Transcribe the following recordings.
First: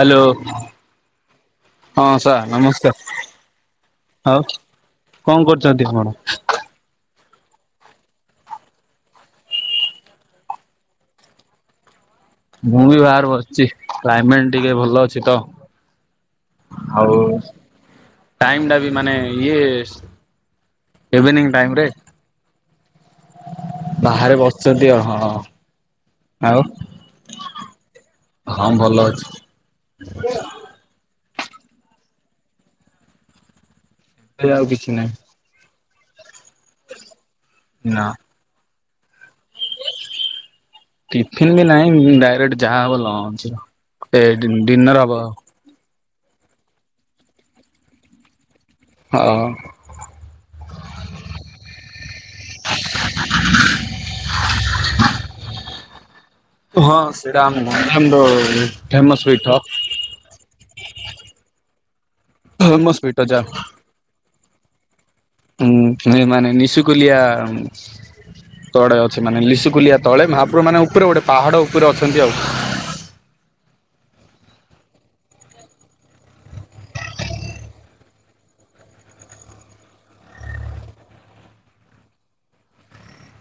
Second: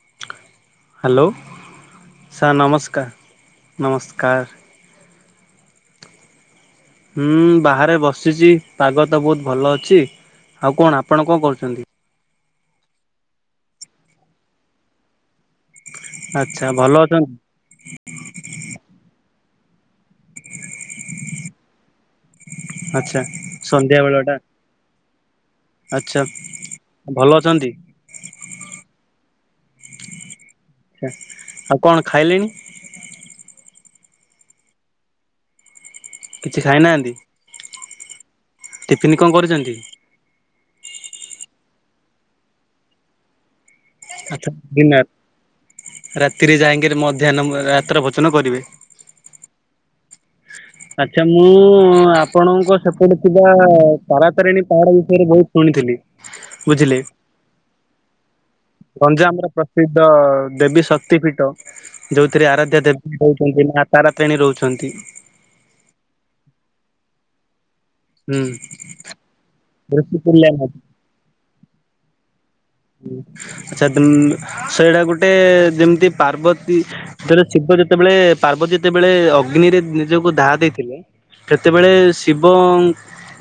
Hello. Hello ହଁ sir ନମସ୍କାର ନମସ୍କାର ଆଉ। କଣ କରୁଛନ୍ତି କଣ? ହୁଁ ବାହାରେ ବସିଛି ପାଗ ତ ବହୁତ ଭଲ ଅଛି। ଆଉ କଣ ଆପଣ କଣ କରୁଛନ୍ତି? ମୁଁ ବି ବାହାରେ ବସିଛି କ୍ଲାଇମେଣ୍ଟ ଟିକେ ଭଲ ଅଛି ତ। ଆଚ୍ଛା ଭଲ ହଉ। ଅଛନ୍ତି ଟାଇମ ଟା ବି ମାନେ ଇଏସ ଇଭିନିଙ୍ଗ ଟାଇମ ରେ। ଆଚ୍ଛା। ସନ୍ଧ୍ୟା ବେଳ ଟା ବାହାରେ ବସିଛନ୍ତି ଆଉ ଆଚ୍ଛା ହଁ। ଆଉ ଭଲ ଅଛନ୍ତି ହଁ ଭଲ ଅଛି। ଆ ଆଉ କଣ ଖାଇଲେଣି? ଥେୟା ଆଉ କିଛି ନାହିଁ। କିଛି ଖାଇନାହାନ୍ତି। ନା। ଟିଫନ୍ କଣ କରିଛନ୍ତି? ଟିଫିନ ବି ନାହିଁ ଉଁ ଡାଇରେକ୍ଟ ଯାହା ହବ ଲଞ୍ଚର। ଆଛା ଡିନର, ରାତିରେ ଯାଇଁକିରି ମଧ୍ୟାହ୍ନ ମ ରାତ୍ର ଭୋଜନ କରିବେ। ହଁ। ଆଚ୍ଛା ମୁଁ ଆପଣଙ୍କ ସେପଟେ ଥିବା ତାରାତାରିଣୀ ପାହାଡ ବିଷୟରେ ବହୁତ ଶୁଣିଥିଲି। ହଁ ବୁଝିଲେ ସେଇଟା ଆମ [unintelligible] ଫେମସ ପୀଠ। ଦ ଦେବୀ ଶକ୍ତି ପୀଠ ଯୋଉଥିରେ ଆରାଧ୍ୟା ଫେମସ ପିଠ ଦେବୀ ଯା ହଉଛନ୍ତି ମା ତାରାତାରେଣୀ ରହୁଛନ୍ତି। ହୁଁ ଏଇ ମାନେ ନିଶୁକୁଲିଆ ହୁଁ। ତଳେ ଅଛି ମାନେ ଲିସୁକୁଲିଆ ତଳେ ଋଷିକୁଲ୍ୟା ମହାପ୍ରଭୁ ନଦୀ। ମାନେ ଉପରେ ଗୋଟେ ପାହାଡ ଉପରେ ଅଛନ୍ତି ଆଉ। ହୁଁ ଆଚ୍ଛା ଦୁମ ସେଇଟା ଗୋଟେ ଯେମିତି ପାର୍ବତୀ ଯେତେବେଳେ ଶିବ ଯେତେବେଳେ ପାର୍ବତୀ ଯେତେବେଳେ ଅଗ୍ନିରେ ନିଜକୁ ଦାହା ଦେଇଥିଲେ ସେତେବେଳେ ଶିବ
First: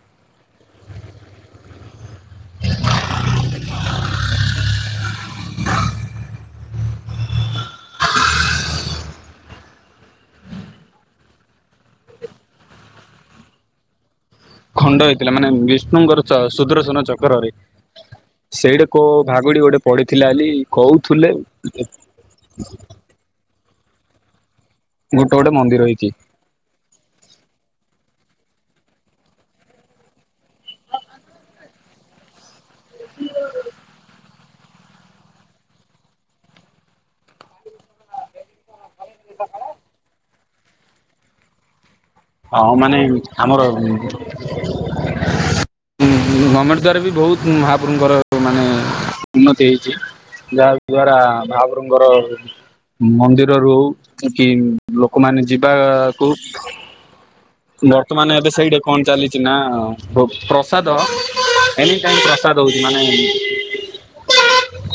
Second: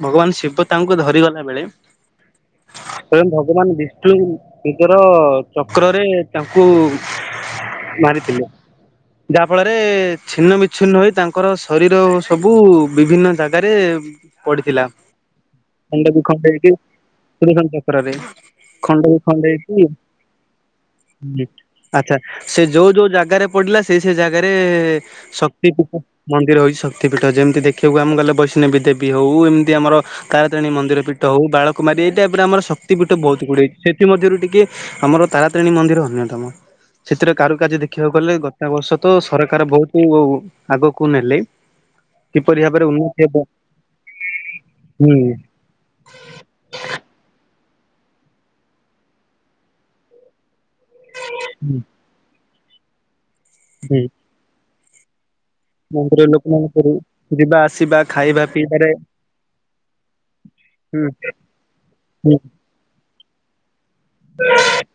ଭଗବାନ ଶିବ ତାଙ୍କୁ ଧରିଗଲାବେଳେ ସ୍ଵୟଂ ଭଗବାନ ବିଶ୍ ଷ୍ଣୁ ନିଜର ଚକ୍ରରେ ତାଙ୍କୁ ମାରିଥିଲେ। ଯାହା ଫଳରେ ଛିନ୍ନ ବିଚ୍ଛିନ୍ନ ହୋଇ ତାଙ୍କର ଶରୀର ସବୁ ବିଭିନ୍ନ ଜାଗାରେ ପଡିଥିଲା, ଖଣ୍ଡ ହେଇଥିଲା ମାନେ ଖଣ୍ଡ ବିଷ୍ଣୁଙ୍କର ଚ ବିଖଣ୍ଡ ହେଇକି ସୁଦର୍ଶନ ଚକ୍ରରେ। ସୁଦର୍ଶନ ଚକ୍ରରେ ସେଇଠି ଖଣ୍ଡ କୋଉ ବିଖଣ୍ଡ ଭାଗୁଡି ଗୋଟେ ହେଇକି, ପଡିଥିଲା ବୋଲି କହୁଥିଲେ। [unintelligible] ଆଛା ସେ ଯୋଉ ଯୋଉ ଜାଗାରେ ପଡିଲା, ସେଇ ସେଇ ଜାଗାରେ ଗୋଟେ ଗୋଟେ ଶକ୍ତି ମନ୍ଦିର ପୀଠ ହେଇଛି ମନ୍ଦିର ହୋଇଛି ଶକ୍ତିପୀଠ, ଯେମିତି ଦେଖିବାକୁ ଆମେ ଗଲେ ବୈଷ୍ଣବୀ ଦେବୀ ହେଉ, ଏମିତି ଆମର ତାରାତାରେଣୀ ମନ୍ଦିର ପୀଠ ହଉ, ବାଳକୁମାରୀ ଏଇ ଟାଇପର ଆମର ଶ କ୍ତି ପୀଠ ବହୁତ ଗୁଡ଼ିଏ, ସେଥିମଧ୍ୟରୁ ଟିକେ ଆମର ତାରାତାରେଣୀ ମନ୍ଦିର ଅନ୍ୟତମ। ସେଥିରେ କାରୁକାର୍ଯ୍ୟ ଦେଖିବାକୁ ଗଲେ ଗତା ବର୍ଷ ତ ସରକାର ବହୁତୁ ଆଗକୁ ନେଲେ। ହଁ, କିପରି ଭାବରେ ମାନେ ଉନ୍ନତି ହେବ ଆମର ହୁଁ ହୁଁ ଗମେଣ୍ଟ ଦ୍ଵାରା ବି ବହୁତ ମହାପ୍ରଭୁଙ୍କର ମାନେ ଉନ୍ନତି ହେଇଛି ଯାହା ହଉ ଦ୍ଵାରା ମହାପ୍ରଭୁଙ୍କର ମନ୍ଦିରରୁ ହଉ ହୁଁ କି କି ଲୋକମାନେ ମନ୍ଦିର ଯିବାକୁ ଲୋକମାନଙ୍କର ଯିବା ଆସିବା ବର୍ତ୍ତମାନ ଖାଇବା ଏବେ ସେଇଠି ପିଇବାରେ କଣ ଚାଲିଛି ନା ପ୍ ପ୍ରସାଦ ହୁଁ ଏନିଟାଇମ୍ ହୁଁ ପ୍ରସାଦ ହଉଛି, ମାନେ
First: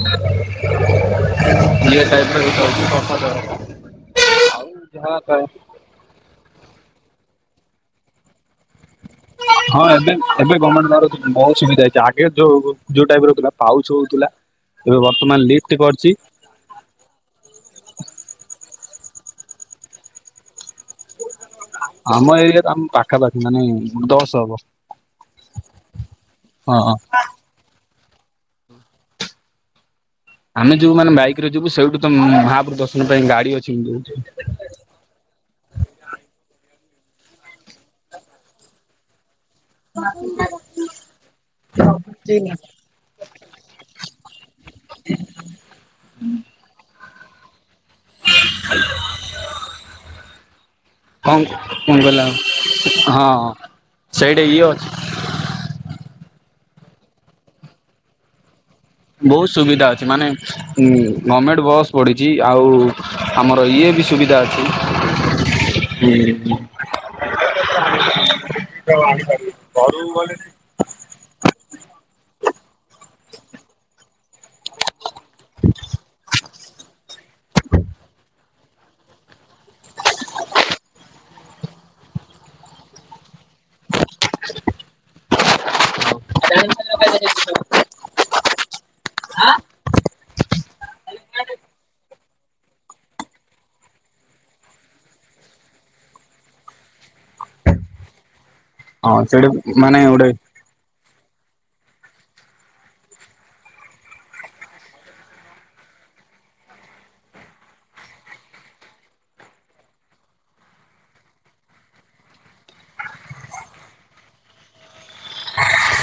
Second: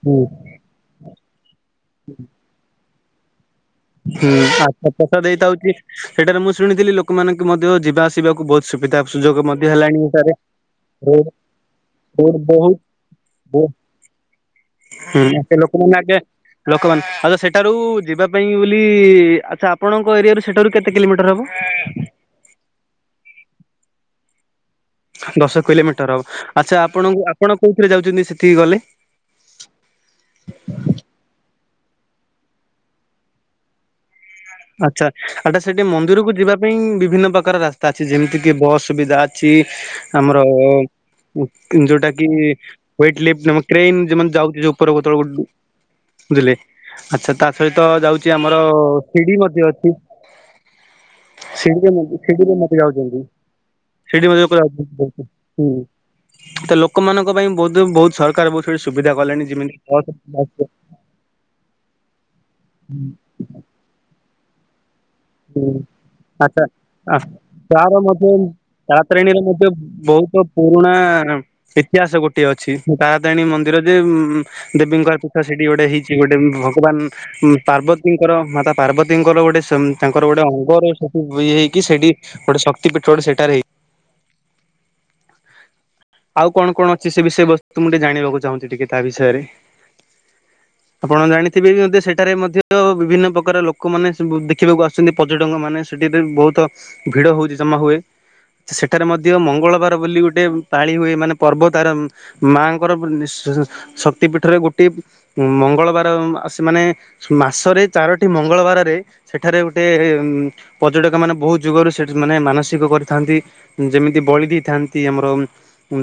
ହୁଁ। ଇଏ ଟାଇପର ବିକା ହଉଚି ପ୍ରସାଦ ହୁଁ ଆଛା ଆଉ ଆଚ୍ଛା ଯାହା ପଇସା ଥାଏ ଦେଇଥାଉଚଛି ସେଇଟାରେ ମୁଁ ଶୁଣିଥିଲି ଲୋକମାନଙ୍କୁ ମଧ୍ୟ ଯିବା ଆସିବାକୁ ବହୁତ ସୁବିଧା ସୁଯୋଗ ମଧ୍ୟ ହଁ ହେଲାଣି ଏବେ ଏଠାରେ ଏବେ ଗମେଣ୍ଟ ରୋଡ ତରଫରୁ ବହୁତ ସୁବିଧା ହେଇଛି, ଆଗେ ରୋଡ ଯୋଉ ବହୁତ ଯୋଉ ଟାଇପର ରହୁଥିଲା ହୁଁ ପାଉଚ ହଉଥିଲା ଏବେ ବର୍ତ୍ତମାନ ଲିଫଟ ଲୋକମାନେ କରିଛି ଆଗେ ଲୋକମାନେ, ଆଚ୍ଛା ସେଠାରୁ ଯିବା ପାଇଁ ବୋଲି ଆଚ୍ଛା ଆପଣଙ୍କ ଏରିଆରୁ ସେଠାରୁ କେତେ କିଲୋମିଟର ହେବ? ଆମ ଏରିଆର ତ ଆମ୍ ପା ପାଖାପାଖି ମାନେ ଦଶ ହବ। ଦଶ କିଲୋମିଟର ହବ ହଁ ଆଚ୍ଛା ହଁ ଆପଣଙ୍କୁ ଆପଣ କୋଉଥିରେ ଯାଉଛନ୍ତି ସେଠିକି ଗଲେ? ଆମେ ଯୋଉ ମାନେ ବାଇକରେ ଯିବୁ ସେଇଠୁ ତ ଉଁ ମହାପୁରୁ ଦର୍ଶନ ପାଇଁ ଗାଡି ଅଛି ଯୋ ଆଚ୍ଛା ଆଟା ସେଠି ମନ୍ଦିରକୁ ଯିବା ପାଇଁ ବିଭିନ୍ନ ପ୍ରକାର ରାସ୍ତା ଅଛି ଯେମିତି କିି ବସ୍ ସୁବିଧା ଛି ଆମର ଉ ଯୋଉଟା କି ୱେଟ ଲିଫ୍ଟ ନମକ୍ରେନ୍ ଯେଉଁମାନେ ଯାଉଛି ଯୋଉ ଉପରକୁ ତଳକୁ ବୁଝିଲେ, ଆଚ୍ଛା ତା ସହିତ ଯାଉଛି ଆମର ଶିଡି ମଧ୍ୟ ଅଛି। କଣ କଣ ସିଡିରେ ମୁଁ କହିଲା ସିଡ଼ିରେ ମତେ ଯାଉଛନ୍ତି ହଁ। ସିଡି ସେଇଟା ମଧ୍ୟ ଇଏ ଉପରେ ଆ ଅଛି ହୁଁ ତ ଲୋକମାନଙ୍କ ପାଇଁ ବୋଧ ହୁଏ ବହୁତ ସର [unintelligible] ମୋର ଫେରେ ସୁବିଧା କଲେଣି ବହୁତ ଯେମିତି ସୁବିଧା ଅଛି, ମାନେ ବସ୍ ହୁଁ ଗଭର୍ଣ୍ଣମେଣ୍ଟ ବସ୍ ପଢ଼ିଛି, ଆଉ ଆମର ଇଏ ବି ସୁବିଧା ଅଛି। ହୁଁ ଆଛା ଆ ତାର ମଧ୍ୟ ତାରାତାରିଣୀରେ ମଧ୍ୟ ବହୁତ ପୁରୁଣା ଇତିହାସ ଗୋଟେ ଅଛି ତାରାତାଣୀ ମନ୍ଦିର ଯେ ଉଁ ଦେବୀଙ୍କର ପୀଠ ସେଠି ଗୋଟେ ହେଇଛି ଗୋଟେ ଭଗବାନ ଉଁ ପାର୍ବତୀଙ୍କର ମାତା ପାର୍ବତୀଙ୍କର ଗୋଟେ ସମ୍ ତାଙ୍କର ଗୋଟେ ଅଙ୍ଗର ସେଠି ଧୋଇ ହେଇକି ସେଠି ଗୋଟେ ଶକ୍ତି ପୀଠ ଗୋଟେ ସେଟାରେ ହେଇଛି। [inaudible] ଆଉ କଣ କଣ ଅଛି ସେ ବିଷୟ ମୁଁ ଟିକେ ଜାଣିବାକୁ ଚାହୁଁଛି ଟିକେ ତା ବିଷୟରେ? ଆପଣ ଜାଣିଥିବେ ବି ମଧ୍ୟ ସେଠାରେ ମଧ୍ୟ ବିଭିନ୍ନ ପ୍ରକାର ଲୋକମାନେ ସବୁ ଦେଖିବାକୁ ଆସୁଛନ୍ତି। ପର୍ଯ୍ୟଟକ ମାନେ ସେଠିରେ ବହୁତ ଭିଡ ହଉଛି ଜମା ହୁଏ। ସେଠାରେ ହଁ ମଧ୍ୟ ସେଇଠି ମଙ୍ଗଳବାର ମାନେ ବୋଲି ଗୋଟେ ପାଳି ହୁଏ ମାନେ ପର୍ବତାର ମାଙ୍କର ସ ଶକ୍ତି ପୀଠରେ ଗୋଟଏ ଉ ମଙ୍ଗଳବାର ସେମାନେ ମାସରେ ଚାରୋଟି ମଙ୍ଗଳବାରରେ ସେଠାରେ ଗୋଟେ ପର୍ଯ୍ୟଟକ ମାନେ ବହୁତ ଯୁଗରୁ ସେ ମାନେ ମାନସିକ କରିଥାନ୍ତି। ଯେମିତି ବଳି ଦେଇଥାନ୍ତି ଆମର। ଉ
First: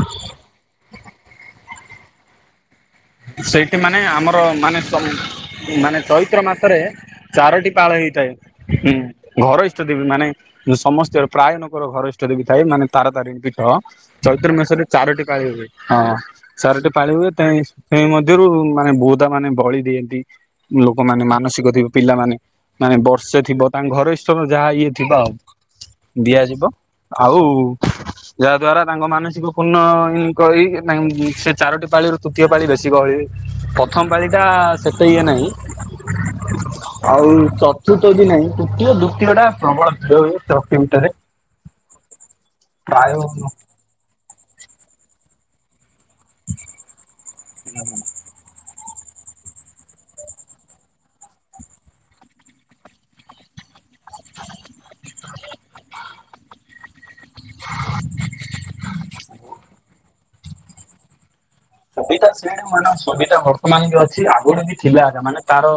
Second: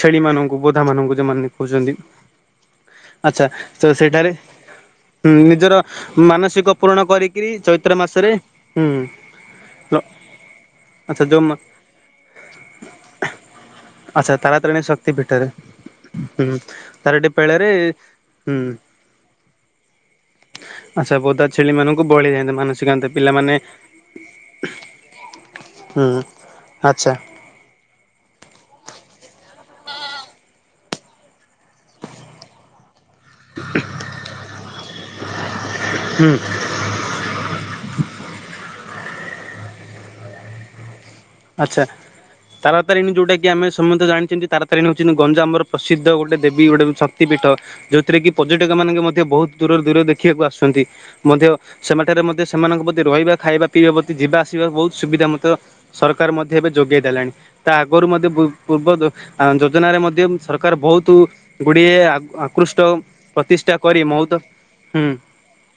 ଛେଳି ମାନଙ୍କୁ ବୋଧା ମାନଙ୍କୁ ଯମାନେ ଦେଖାଉଛନ୍ତି। ଆଚ୍ଛା ସେଇଠି ତ ମାନେ ସେଠାରେ ଆମର ମାନେ ନିଜର ମାନେ ଚୈତ୍ର ମାନସିକ ମାସରେ ପୂରଣ କରିକିରି ଚାରୋଟି ପାଳ ଚୈତ୍ର ହେଇଥାଏ। ମାସରେ ହୁଁ ଘର ଇଷ୍ଟ ଦେବୀ ମାନେ ଆଚ୍ଛା ସମସ୍ତ ଯୋଉ ପ୍ରାୟ ର ଘର ଇଷ୍ଟ ଦେବୀ ଥାଏ, ମାନେ ତାର ତାରିଣୀ ପୀଠ। ଆଚ୍ଛା ଚୈତ୍ର ତାରାତାରିଣୀ ମାସରେ ଶକ୍ତି ଚାରୋଟି ପାଳି ପୀଠରେ ହୁଏ ହଁ ହୁଁ ଚାରୋଟି ପାଳି ତାରଟି ହୁଏ, ତେ ପେଳରେ ସେଇ ମଧ୍ୟରୁ ହୁଁ ମାନେ ବୋଦା ମାନେ ବଳି ଦିଅନ୍ତି ଆଚ୍ଛା ଲୋକମାନେ ବୋଦା ମାନସିକ ଛେଳି ଥିବ ମାନଙ୍କୁ ବଳି ପିଲାମାନେ। ଯାଆନ୍ତି ମାନେ ମାନସିକାନ୍ତ ବର୍ଷେ ପିଲାମାନେ ଥିବ ତାଙ୍କ ଘର ଇସ୍ ଯାହା ଇଏ ଥିବ ଆଉ। ହୁଁ ଦିଆଯିବ ଆଚ୍ଛା ଆଉ। ଯାହା ଦ୍ଵାରା ତାଙ୍କ ମାନସିକ ପୂର୍ଣ୍ଣ ଇଁ କରି ସେ ଚାରୋଟି ପାଳି ର ତୃତୀୟ ପାଳି ବେଶ କି ଗହଳି ପ୍ରଥମ ପାଳି ଟା ସେତେ ଇଏ ନାହିଁ। ହୁଁ। ଆଉ ଚତୁର୍ଥଦି ନହିଁ ତୃତୀୟ ଦ୍ଵିତୀୟ ଟା ପ୍ରବଳ ଭିଡ ହୁଏ ଚକ୍ଷ ଭିତରେ। ଆଚ୍ଛା ତାରାତାରିଣୀ ଯୋଉଟା କି ଆମେ ସମସ୍ତେ ଜାଣିଛନ୍ତି ତାରାତାରିଣୀ ହଉଛନ୍ତି ଗଞ୍ଜମ ର ପ୍ରସିଦ୍ଧ ଗୋଟେ ଦେବୀ ଗୋଟେ ଶକ୍ତି ପୀଠ ଯୋଉଥିରେ କି ପର୍ଯ୍ୟଟକ ମାନଙ୍କେ ମଧ୍ୟ ବହୁତ ଦୂରରୁ ଦୂର ଦେଖିବାକୁ ଆସୁଛନ୍ତି। ମଧ୍ୟ ସେମାନେଠାରେ ମଧ୍ୟ ସେମାନଙ୍କ ପ୍ରତି ରହିବା ଖାଇବା ପିଇବା ପ୍ରତି ଯିବା ଆସିବା ବହୁତ ସୁବିଧା ମଧ୍ୟ ସରକାର ମଧ୍ୟ ଏବେ ଯୋଗେଇ ଦେଲେଣି। ତା ଆଗରୁ ମଧ୍ୟ ବୁ ପୂର୍ବ ଯୋଜନାରେ ମଧ୍ୟ ସରକାର ବହୁତ ଗୁଡ଼ିଏ ସବିତା ସେଣ ଆକୃଷ୍ଟ ମ ସବିତା ପ୍ରତିଷ୍ଠା ବର୍ତ୍ତମାନ କରି ବି ବହୁତ ଅଛି ଆଗରୁ ବି ହୁଁ ଥିଲା ମାନେ ତାର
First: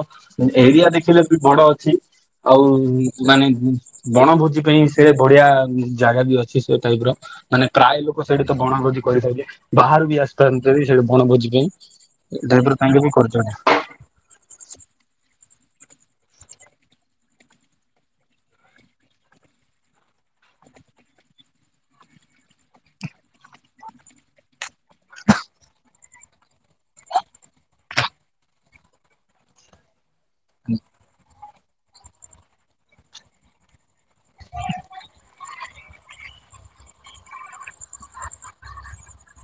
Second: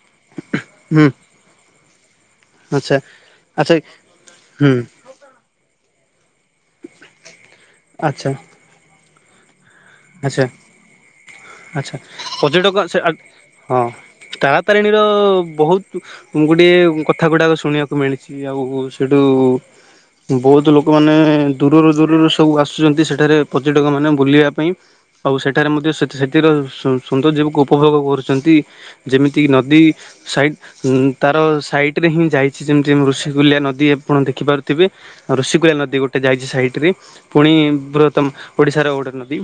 ଏରିଆ ହୁଁ ଦେଖିଲେ ବି ବଡ ଅଛି। ଆଉ ଆଚ୍ଛା ମାନେ ଆଚ୍ଛା ବଣଭୋଜି ହୁଁ ପାଇଁ ସେ ପଡିଆ ଜାଗା ବି ଅଛି ସେ ଟାଇପ ର ମାନେ ପ୍ରାୟ ଲୋକ ଆଚ୍ଛା ସେଇଠି ତ ବଣ ଭୋଜି କରି ଖାଇଲେ। ବାହାରୁ ବି ଆଚ୍ଛା ଆସିପାରନ୍ତି ସେଠି ବଣ ଭୋଜି ପାଇଁ ଆଚ୍ଛା ଡାଇର ତାଙ୍କେ ବି କରିଚ ନି। ତାରାତାରିଣୀର ବହୁତ ମୁଁ ଗୋଟେ କଥା ଗୁଡାକ ଶୁଣିବାକୁ ମିଳିଛି, ଆଉ ସେଇଠୁ ବହୁତ ଲୋକମାନେ ଦୂରରୁ ଦୂରରୁ ସବୁ ଆସୁଛନ୍ତି ସେଠାରେ ପର୍ଯ୍ୟଟକ ମାନେ ବୁଲିବା ପାଇଁ। ଆଉ ସେଠାରେ ମଧ୍ୟ ସେଥି ସେଥିର ସୌନ୍ଦର୍ଯ୍ୟବକୁ ଉପଭୋଗ କରୁଛନ୍ତି। ଯେମିତି କି ନଦୀ। ସାଇଟ ଉଁ ତାର ସାଇଟରେ ହିଁ ଯାଇଛି ଯେମିତି ଋଷିକଲ୍ୟା ନଦୀ। ଆପଣ ଦେଖି ପାରୁଥିବେ ଉ ଋଶିକୁଲ୍ୟାନଦୀ ଗୋଟେ ଟ ଯାଇଛି ସାଇଟ ରେ ପୁଣି ବୃହତମ ଓଡିଶାର ଗୋଟେ ନଦୀ।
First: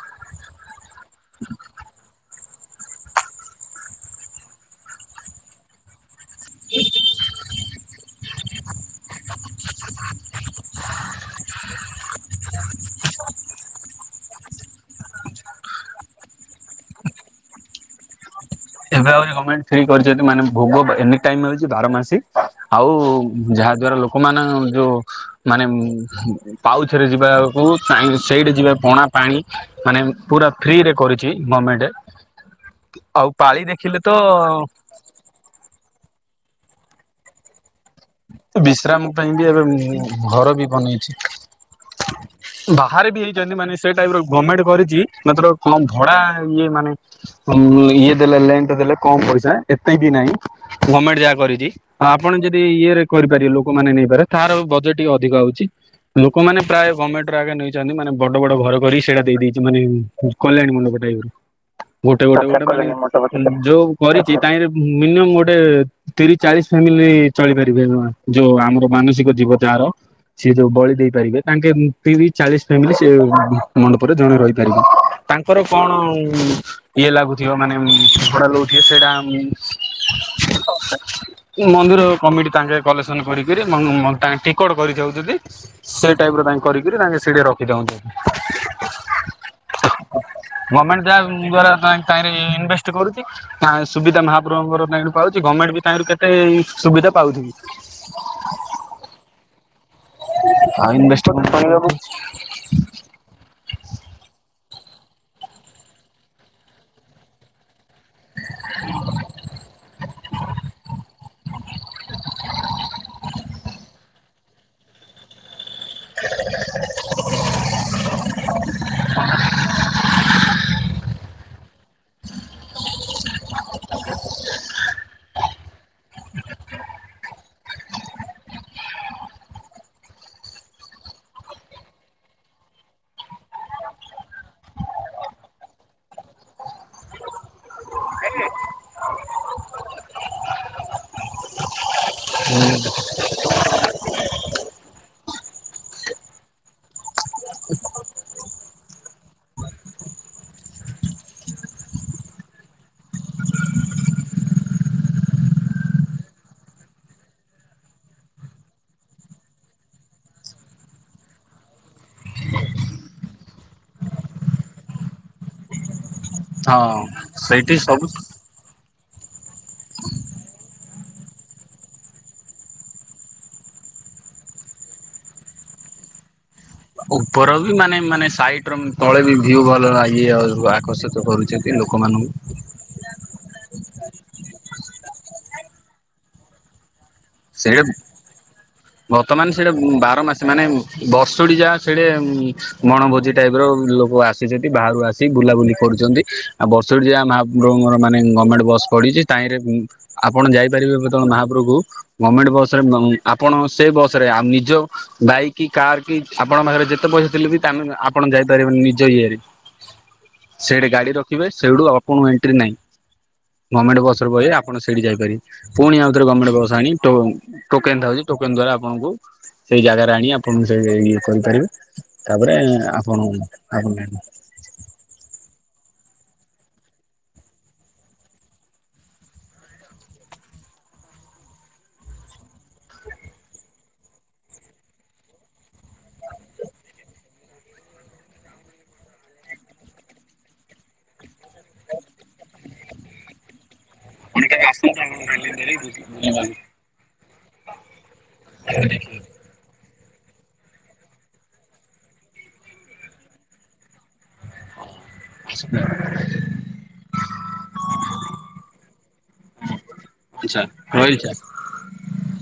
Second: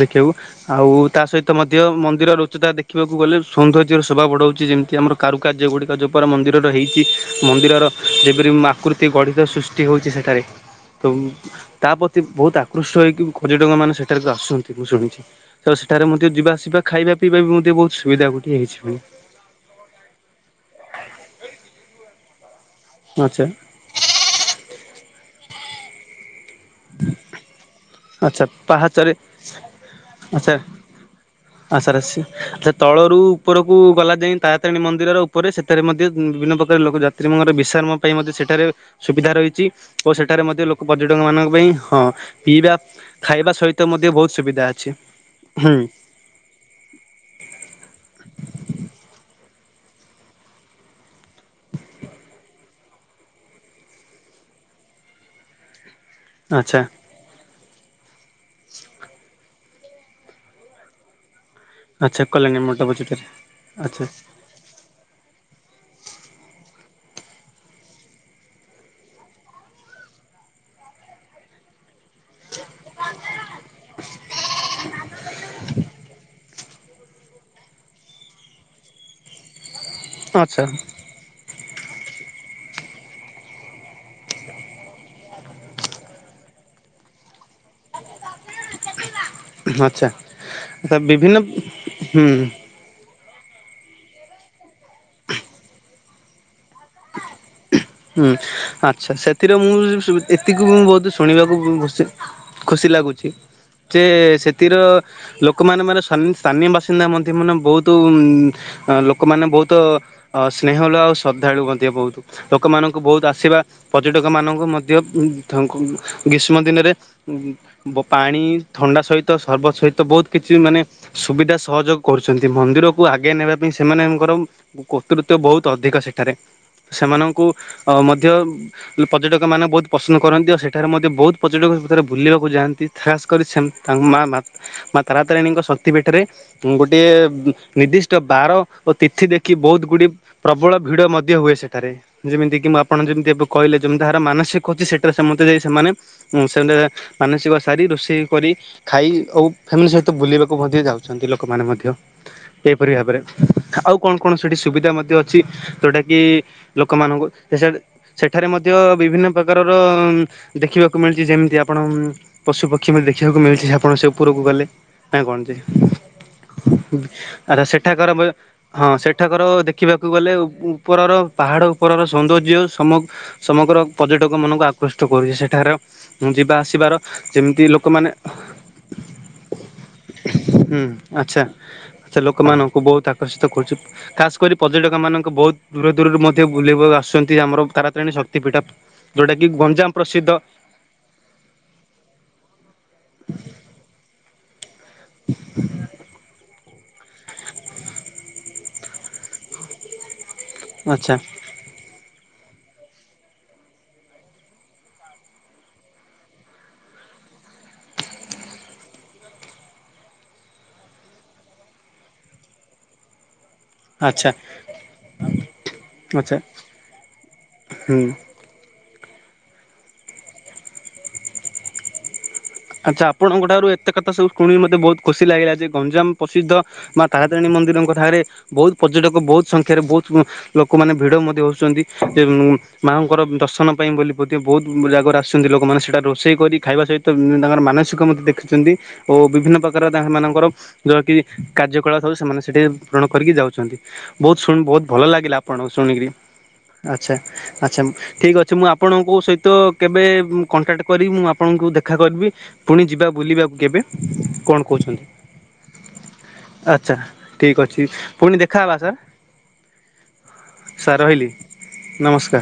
ଦେଖିବାକୁୁ। ଆଉ ତା ସହିତ ମଧ୍ୟ ମନ୍ଦିର ଉଚତା ଦେଖିବାକୁ ଗଲେ ସୌନ୍ଦର୍ଯ୍ୟର ଶୋଭା ବଢଉଛି ଯେମିତି ଆମର କାରୁକାର୍ଯ୍ୟ ଗୁଡ଼ିକ ଯେଉଁପାର ମନ୍ଦିରର ହେଇଛି ମନ୍ଦିରର ଯେପରି ଆକୃତି ଗଢ଼ିତ ସୃଷ୍ଟି ହଉଛି ସେଠାରେ ତ ତା ପ୍ରତି ବହୁତ ଆକୃଷ୍ଟ ହେଇକି ପର୍ଯ୍ୟଟକ ମାନେ ସେଠାରେ ଆଶୁଛନ୍ତି ମୁଁ ଶୁଣିଛି, ଆ ସେଠାରେ ମଧ୍ୟ ଯିବା ଆସିବା ଖାଇବା ପିଇବା ବି ମଧ୍ୟ ବହୁତ ସୁବିଧା ହୁଏ। ଏବେ ଆହୁ ଗଭଣେଣ୍ଟ ଫ୍ରି କରିଛନ୍ତି ମାନେ ଭୋଗ ଏନି ଟାଇମ ହେଛି ବାର ମାସି। ଆଉ ଆଚ୍ଛା। ଯାହା ଦ୍ଵାରା ଲୋକମାନେ ଯୋଉ ମାନେ ପାଉଛରେ ଯିବାକୁ ଆଚ୍ଛା ସେଇଠି ଯିବେ ପଣା ପାହାଚରେ ପାଣି ମାନେ ପୁରା ଆଚ୍ଛା ଫ୍ରିରେ କରୁଚି ଗମେଣ୍ଟ। ଆଚ୍ଛା ତଳରୁ ଆଉ ପାଳି ଉପରକୁ ଦେଖିଲେ ତ ଗଲା ଯାଏଁ ତାରାତାରିଣୀ ମନ୍ଦି ର ଉପରେ ସେଠାରେ ମଧ୍ୟ ବିଭିନ୍ନ ପ୍ରକାର ଲୋକ ଯାତ୍ରୀମାଙ୍କର ବିଶ୍ରାମ ପାଇଁ ମଧ୍ୟ ସେଠାରେ ବିଶ୍ରାମ ପାଇଁ ସୁବିଧା ବି ଏବେ ରହିଚି ଓ ସେଠାରେ ଘର ମଧ୍ୟ ବି ଲୋକ ବନେଇଛି। ପର୍ଯ୍ୟଟକମାନଙ୍କ ହଁ ପିଇବା ବାହାରେ ବି ଖାଇବା ହେଇଛନ୍ତି ମାନେ ସହିତ ସେ ମଧ୍ୟ ବୋହୁତ ସୁବିଧା ଅଛି ହୁଁ। ଖରା ଇଏ ମାନେ ଇଏ ଦେଲେ [unintelligible] ଦେଲେ କମ୍ ପଇସା ଏତେ ବି ନାହିଁ। ଗମେଣ୍ଟ ଯାହା କରିଚି ଆପଣ ଯଦି ଇଏ କରିପାରିବେ ଲୋକମାନେ ନେଇପାରେ ତାର ବଜେଟ୍ ଟିକେ ଅଧିକ ଆଉଚୀ। ଲୋକମାନେ ଆଚ୍ଛା ପ୍ରାୟ ଗମେଣ୍ଟର ଆଗେ ନେଇ ଚନ୍ତି ମାନେ ବଡ ବଡ ଘର କରିକି ସେଇଟା ଦେଇ ଦେଇଚି ମାନେ କଲ୍ୟାଣୀ ମଣ୍ଡପ ଟାଇପର। ଆଚ୍ଛା ଗୋଟେ ଗୋଟେ କଲ୍ୟାଣୀ ମଣ୍ଡପ ସେଠାରେ ଯୋଉ ଆଚ୍ଛା କରିଚି। ତାହିଁରେ ମିନିମମ୍ ଗୋଟେ ତିରିଶ ଚାଳିଶ ଫ୍ୟାମିଲି ଚଳିବେ। [unintelligible] ଯୋଉ ଆମର ମାନସିକ ଥିବ ଯାହାର। ସିଏ ଯୋଉ ବଳି ଦେଇପାରିବେ ତାଙ୍କେ [unintelligible] ଚାଳିଶ ଫ୍ୟାମିଲି ସେ ମଣ୍ଡପରେ ଜଣେ ରହିପାରିବେ। ତାଙ୍କର କଣ ଇଏ ଲାଗୁଥିବ ମାନେ ଭଡା ଲୋଉଥିବେ ସେଇଟା ଉଁ। ଆଚ୍ଛା ମନ୍ଦିର କମିଟି ତାଙ୍କେ କଲେକ୍ସନ କରିକିରି ତାଙ୍କେ ଟିକଟ କରିଯାଉଚନ୍ତି। ସେଇ ଟାଇପର ତାଙ୍କେ କରିକି ତାଙ୍କେ ସେ [unintelligible] ରଖିଥାଉନ୍ତୁ। ଆଚ୍ଛା। ଗମେଣ୍ଟ ବିଭିନ୍ନ ଯାହା ଦ୍ଵାରା ତାଇଁ [unintelligible] ତାହିଁରେ ହୁଁ। ଇନଭେଷ୍ଟ କରୁଚି ତାଇଁ ସୁବିଧା ମହାପ୍ରଭୁଙ୍କର ତହିଁରୁ ପାଉଚି ଗମେଣ୍ଟ ବି ତାହିଁରୁ କେତେ ସୁବିଧା ପାଉଥିବି। ହୁଁ ଆଚ୍ଛା ସେଥିରେ ମୁଁ [unintelligible] ଏତିକି ମୁଁ ଆଉ ବୋହୁତ ଇନଭେଷ୍ଟ କମ୍ପାନୀ ବାବୁ ଶୁଣିବାକୁ ଖୁସି ଲାଗୁଚି। ସେ ସେଥିର ଲୋକମାନେ ମାନେ ସାନି ସ୍ଥାନୀୟ ବାସିନ୍ଦା ମଧ୍ୟ ମାନେ ବୋହୁ ତୁ ଲୋକମାନେ ବୋହୁତ‌ଅ ସ୍ନେହଳୁ ଆଉ ଶ୍ରଦ୍ଧାଳୁ ମଧ୍ୟ ବୋହୁତ। ଲୋକମାନଙ୍କୁ ବୋହୁତ ଆସିବା ପର୍ଯ୍ୟଟକମାନଙ୍କୁ ମଧ୍ୟ ତାଙ୍କୁ ଗ୍ରୀଷ୍ମ ଦିନରେ ବ ପାଣି ଥଣ୍ଡା ସହିତ ସରବତ ସହିତ ବୋହୁତ କିଛି ମାନେ ସୁବିଧା ସହଯୋଗ କରୁଚନ୍ତି ମନ୍ଦିରକୁ ଆଗେଇ ନେବା ପାଇଁ ସେମାନେଙ୍କର କତୃତ୍ୱ ବୋହୁତ ଅଧିକ ସେଠାରେ ସେମାନଙ୍କୁ ମଧ୍ୟ ପର୍ଯ୍ୟଟକମାନେ ବୋହୁତ ପସନ୍ଦ କରନ୍ତି। ଆଉ ସେଠାରେ ମଧ୍ୟ ବୋହୁତ ପର୍ଯ୍ୟଟକ ସେଇ ଭିତରେ ବୁଲିବାକୁ ଯାଆନ୍ତି। ଖାସ୍ କରି ସେ ତାଙ୍କ ମା-ମା ମାତାରାତାରିଣୀଙ୍କ ଶକ୍ତିପୀଠରେ ଗୋଟିଏ ନିର୍ଦ୍ଦିଷ୍ଟ ବାର ଓ ତିଥି ଦେଖି ବୋହୁତଗୁଡି ପ୍ରବଳ ଭିଡ ମଧ୍ୟ ହୁଏ ସେଠାରେ। ଯେମିତି କି ଆପଣ ଯେମିତି ଏବେ କହିଲେ ଯେମିତି ତାହାର ମାନସିକ ଅଛି ସେଠାରେ ସମସ୍ତେ ଯାଇ ସେମାନେ ଉଁ [unintelligible] ମାନସିକ ସାରି ରୋଷେଇ କରି ଖାଇ ଆଉ ଫ୍ୟାମିଲି ସହିତ ବୁଲିବାକୁ ମଧ୍ୟ ଯାଉଚନ୍ତି ଲୋକମାନେ ମଧ୍ୟ। ଏହିପରି ଭାବରେ ଆଉ କଣ କଣ ସେଠି ସୁବିଧା ମଧ୍ୟ ଅଛି। ଯୋଉଟା କି ଲୋକମାନଙ୍କୁ ସେ ସିଆଡେ ସେଠାରେ ମଧ୍ୟ ବିଭିନ୍ନ ପ୍ରକାରର ଦେଖିବାକୁ ମିଳିଚି ଯେମିତି ଆପଣ ପଶୁ ପକ୍ଷୀ [unintelligible] ଦେଖିବାକୁ ମିଳିଚି ଆପଣ ସେ ଉପରକୁ ଗଲେ ନା କଣ ଯେ। ହଁ ଆରେ ସେଇଠି ସବୁ ସେଠାକାର ବେ ହଁ ସେଠାକାର ଦେଖିବାକୁ ଗଲେ ଉ-ଉପରର ପାହାଡ ଉପରର ସୌନ୍ଦର୍ଯ୍ୟ ସମ ସମଗ୍ର ପର୍ଯ୍ୟଟକମାନଙ୍କୁ ଆକୃଷ୍ଟ କରୁଚି। ସେଠାରେ ଯିବା ଆସିବାର ଉପର ଯେମିତି ବି ମାନେ ଲୋକମାନେ ମାନେ ସାଇଟିର ତଳେ ଭିଉ ଭଲ ଲାଗି ଆଉ ଆକର୍ଷିତ କରୁଚି। ଏଇ ଲୋକମାନଙ୍କୁ। ବୋହୁତ ଆକର୍ଷିତ କରୁଚି। ଖାସ କରି ପର୍ଯ୍ୟଟକମାନଙ୍କୁ ବୋହୁତ ଦୂର ଦୂରରୁ ମଧ୍ୟ ବୁଲିବାକୁ ଆସୁଚ ନ୍ତି ଆମର ସେଇଟା ତାରାତାରିଣୀ ଶକ୍ତି ପୀଠ। ଯୋଉଟା କି ଗଞ୍ଜାମ ପ୍ରସିଦ୍ଧ। ବର୍ଷୁଳି ଯାହା ସେଇଠି ବଣଭୋଜି ଟାଇପର ଲୋକ ଆସ ସେ ଯଦି ବାହାରୁ ଆସିିକି ବୁଲାବୁଲି କରୁଚନ୍ତି। ଆଉ ବର୍ଷୁଡି ମାହା ମହାପ୍ରଭୁଙ୍କ ମାନେ ଗଭମେଣ୍ଟ୍ ବସ୍ ପଡିିଚି ତାହିଁରେ ଆପଣ ଯାଇପାରିବେ ଆଚ୍ଛା କେତବେଳେ ମାହା ପୁରୁକୁ ଗମେଣ୍ଟ୍ ବସ୍ ରେ ଆପଣ ସେ ବସ୍ ରେ ନିଜ ବାଇକ୍ କି କାର୍ କି ଆପଣଙ୍କ ପାଖରେ ଯେତେ ପଇସା ଥିଲେ ବି ତା ନେ ଆପଣ ଯାଇପାରିବେନି ନିଜ ଇଏରେ। ସେଇଠି ଗାଡି ରଖିବେ ସେଇଠୁ ଆପଣୁ ଏଣ୍ଟ୍ରି ନାହିଁ। ଗମେଣ୍ଟ ଆଚ୍ଛା ବସରେ ବଇ ଆପଣ ସେଇଠି ଯାଇପାରିବେ। ପୁଣି ଆଉଥରେ ଆଚ୍ଛା ଗଭର୍ଣ୍ଣମେଣ୍ଟ୍ ବସ୍ ଆଣି ଟୋ ଟୋକେନ ହୁଁ। ଥାଉଚି ଟୋକନ୍ ଦ୍ଵାରା ଆପଣଙ୍କୁ ସେଇ ଜାଗାରେ ଆଣି ଆପଣଙ୍କୁ ସେ ଇଏ କରିପାରିବେ। ତାପରେ ଆପଣୁ ଆ ଶୁଣିକି ମୋତେ ବହୁତ ଖୁସି ଲାଗିଲା ଯେ, ଗଞ୍ଜାମ ପ୍ରସିଦ୍ଧ ମା ତାରାତିଣୀ ମନ୍ଦିରଙ୍କ ଠାରେ ବୋହୁତ୍ ପର୍ଯ୍ୟଟକ ବୋହୁତ୍ ସଂଖ୍ୟାରେ ବୋହୁତ୍ ଲୋକମାନେ ଭିଡ ମଧ୍ୟ ହୋଉଚନ୍ତି। ମାଆଙ୍କର ଦର୍ଶନ ପାଇଁ ବୋଲି ବୋଧେ ବୋହୁତ ଜାଗାରୁ ଆସୁଚନ୍ତି ଲୋକମାନେ ସେଇଟା ରୋଷେଇ କରି ଖାଇବା ସହିତ ତାଙ୍କର ମାନସିକ ମଧ୍ୟ ଦେଖିଛନ୍ତି ଓ ବିଭିନ୍ନ ପ୍ରକାର ତା ହେମାନଙ୍କର ଯୋହାକି କାର୍ଯ୍ୟ କଳାପ ସବୁ ସେମାନେ ସେଠି ପୂରଣ କରିକି ଯାଉଚନ୍ତି। ବୋହୁତ୍ ଶୁଣ୍ ବୋହୁତ୍ ଭଲ ଲାଗିଲା ଆପଣଙ୍କୁ ଶୁଣିକି। ଆଚ୍ଛା ଆଚ୍ଛା ଠିକ ଅଛି ମୁଁ ଆପଣଙ୍କ ସ ତ କେବେ କଣ୍ଟାଟ୍ କରିକି ମୁଁ ଆପଣଙ୍କୁ ଦେ ଦେଖା କରିବି ପୁଣି ଯିବା ବୁଲିବାକୁ କେବେ କଣ କୋହୁଛନ୍ତି? ଆଛା ଠିକ୍ ଅଛି ପୁଣି ଦେଖାହବା ସାର୍। ଇଛା ହଁ ଇଛା ନମସ୍କା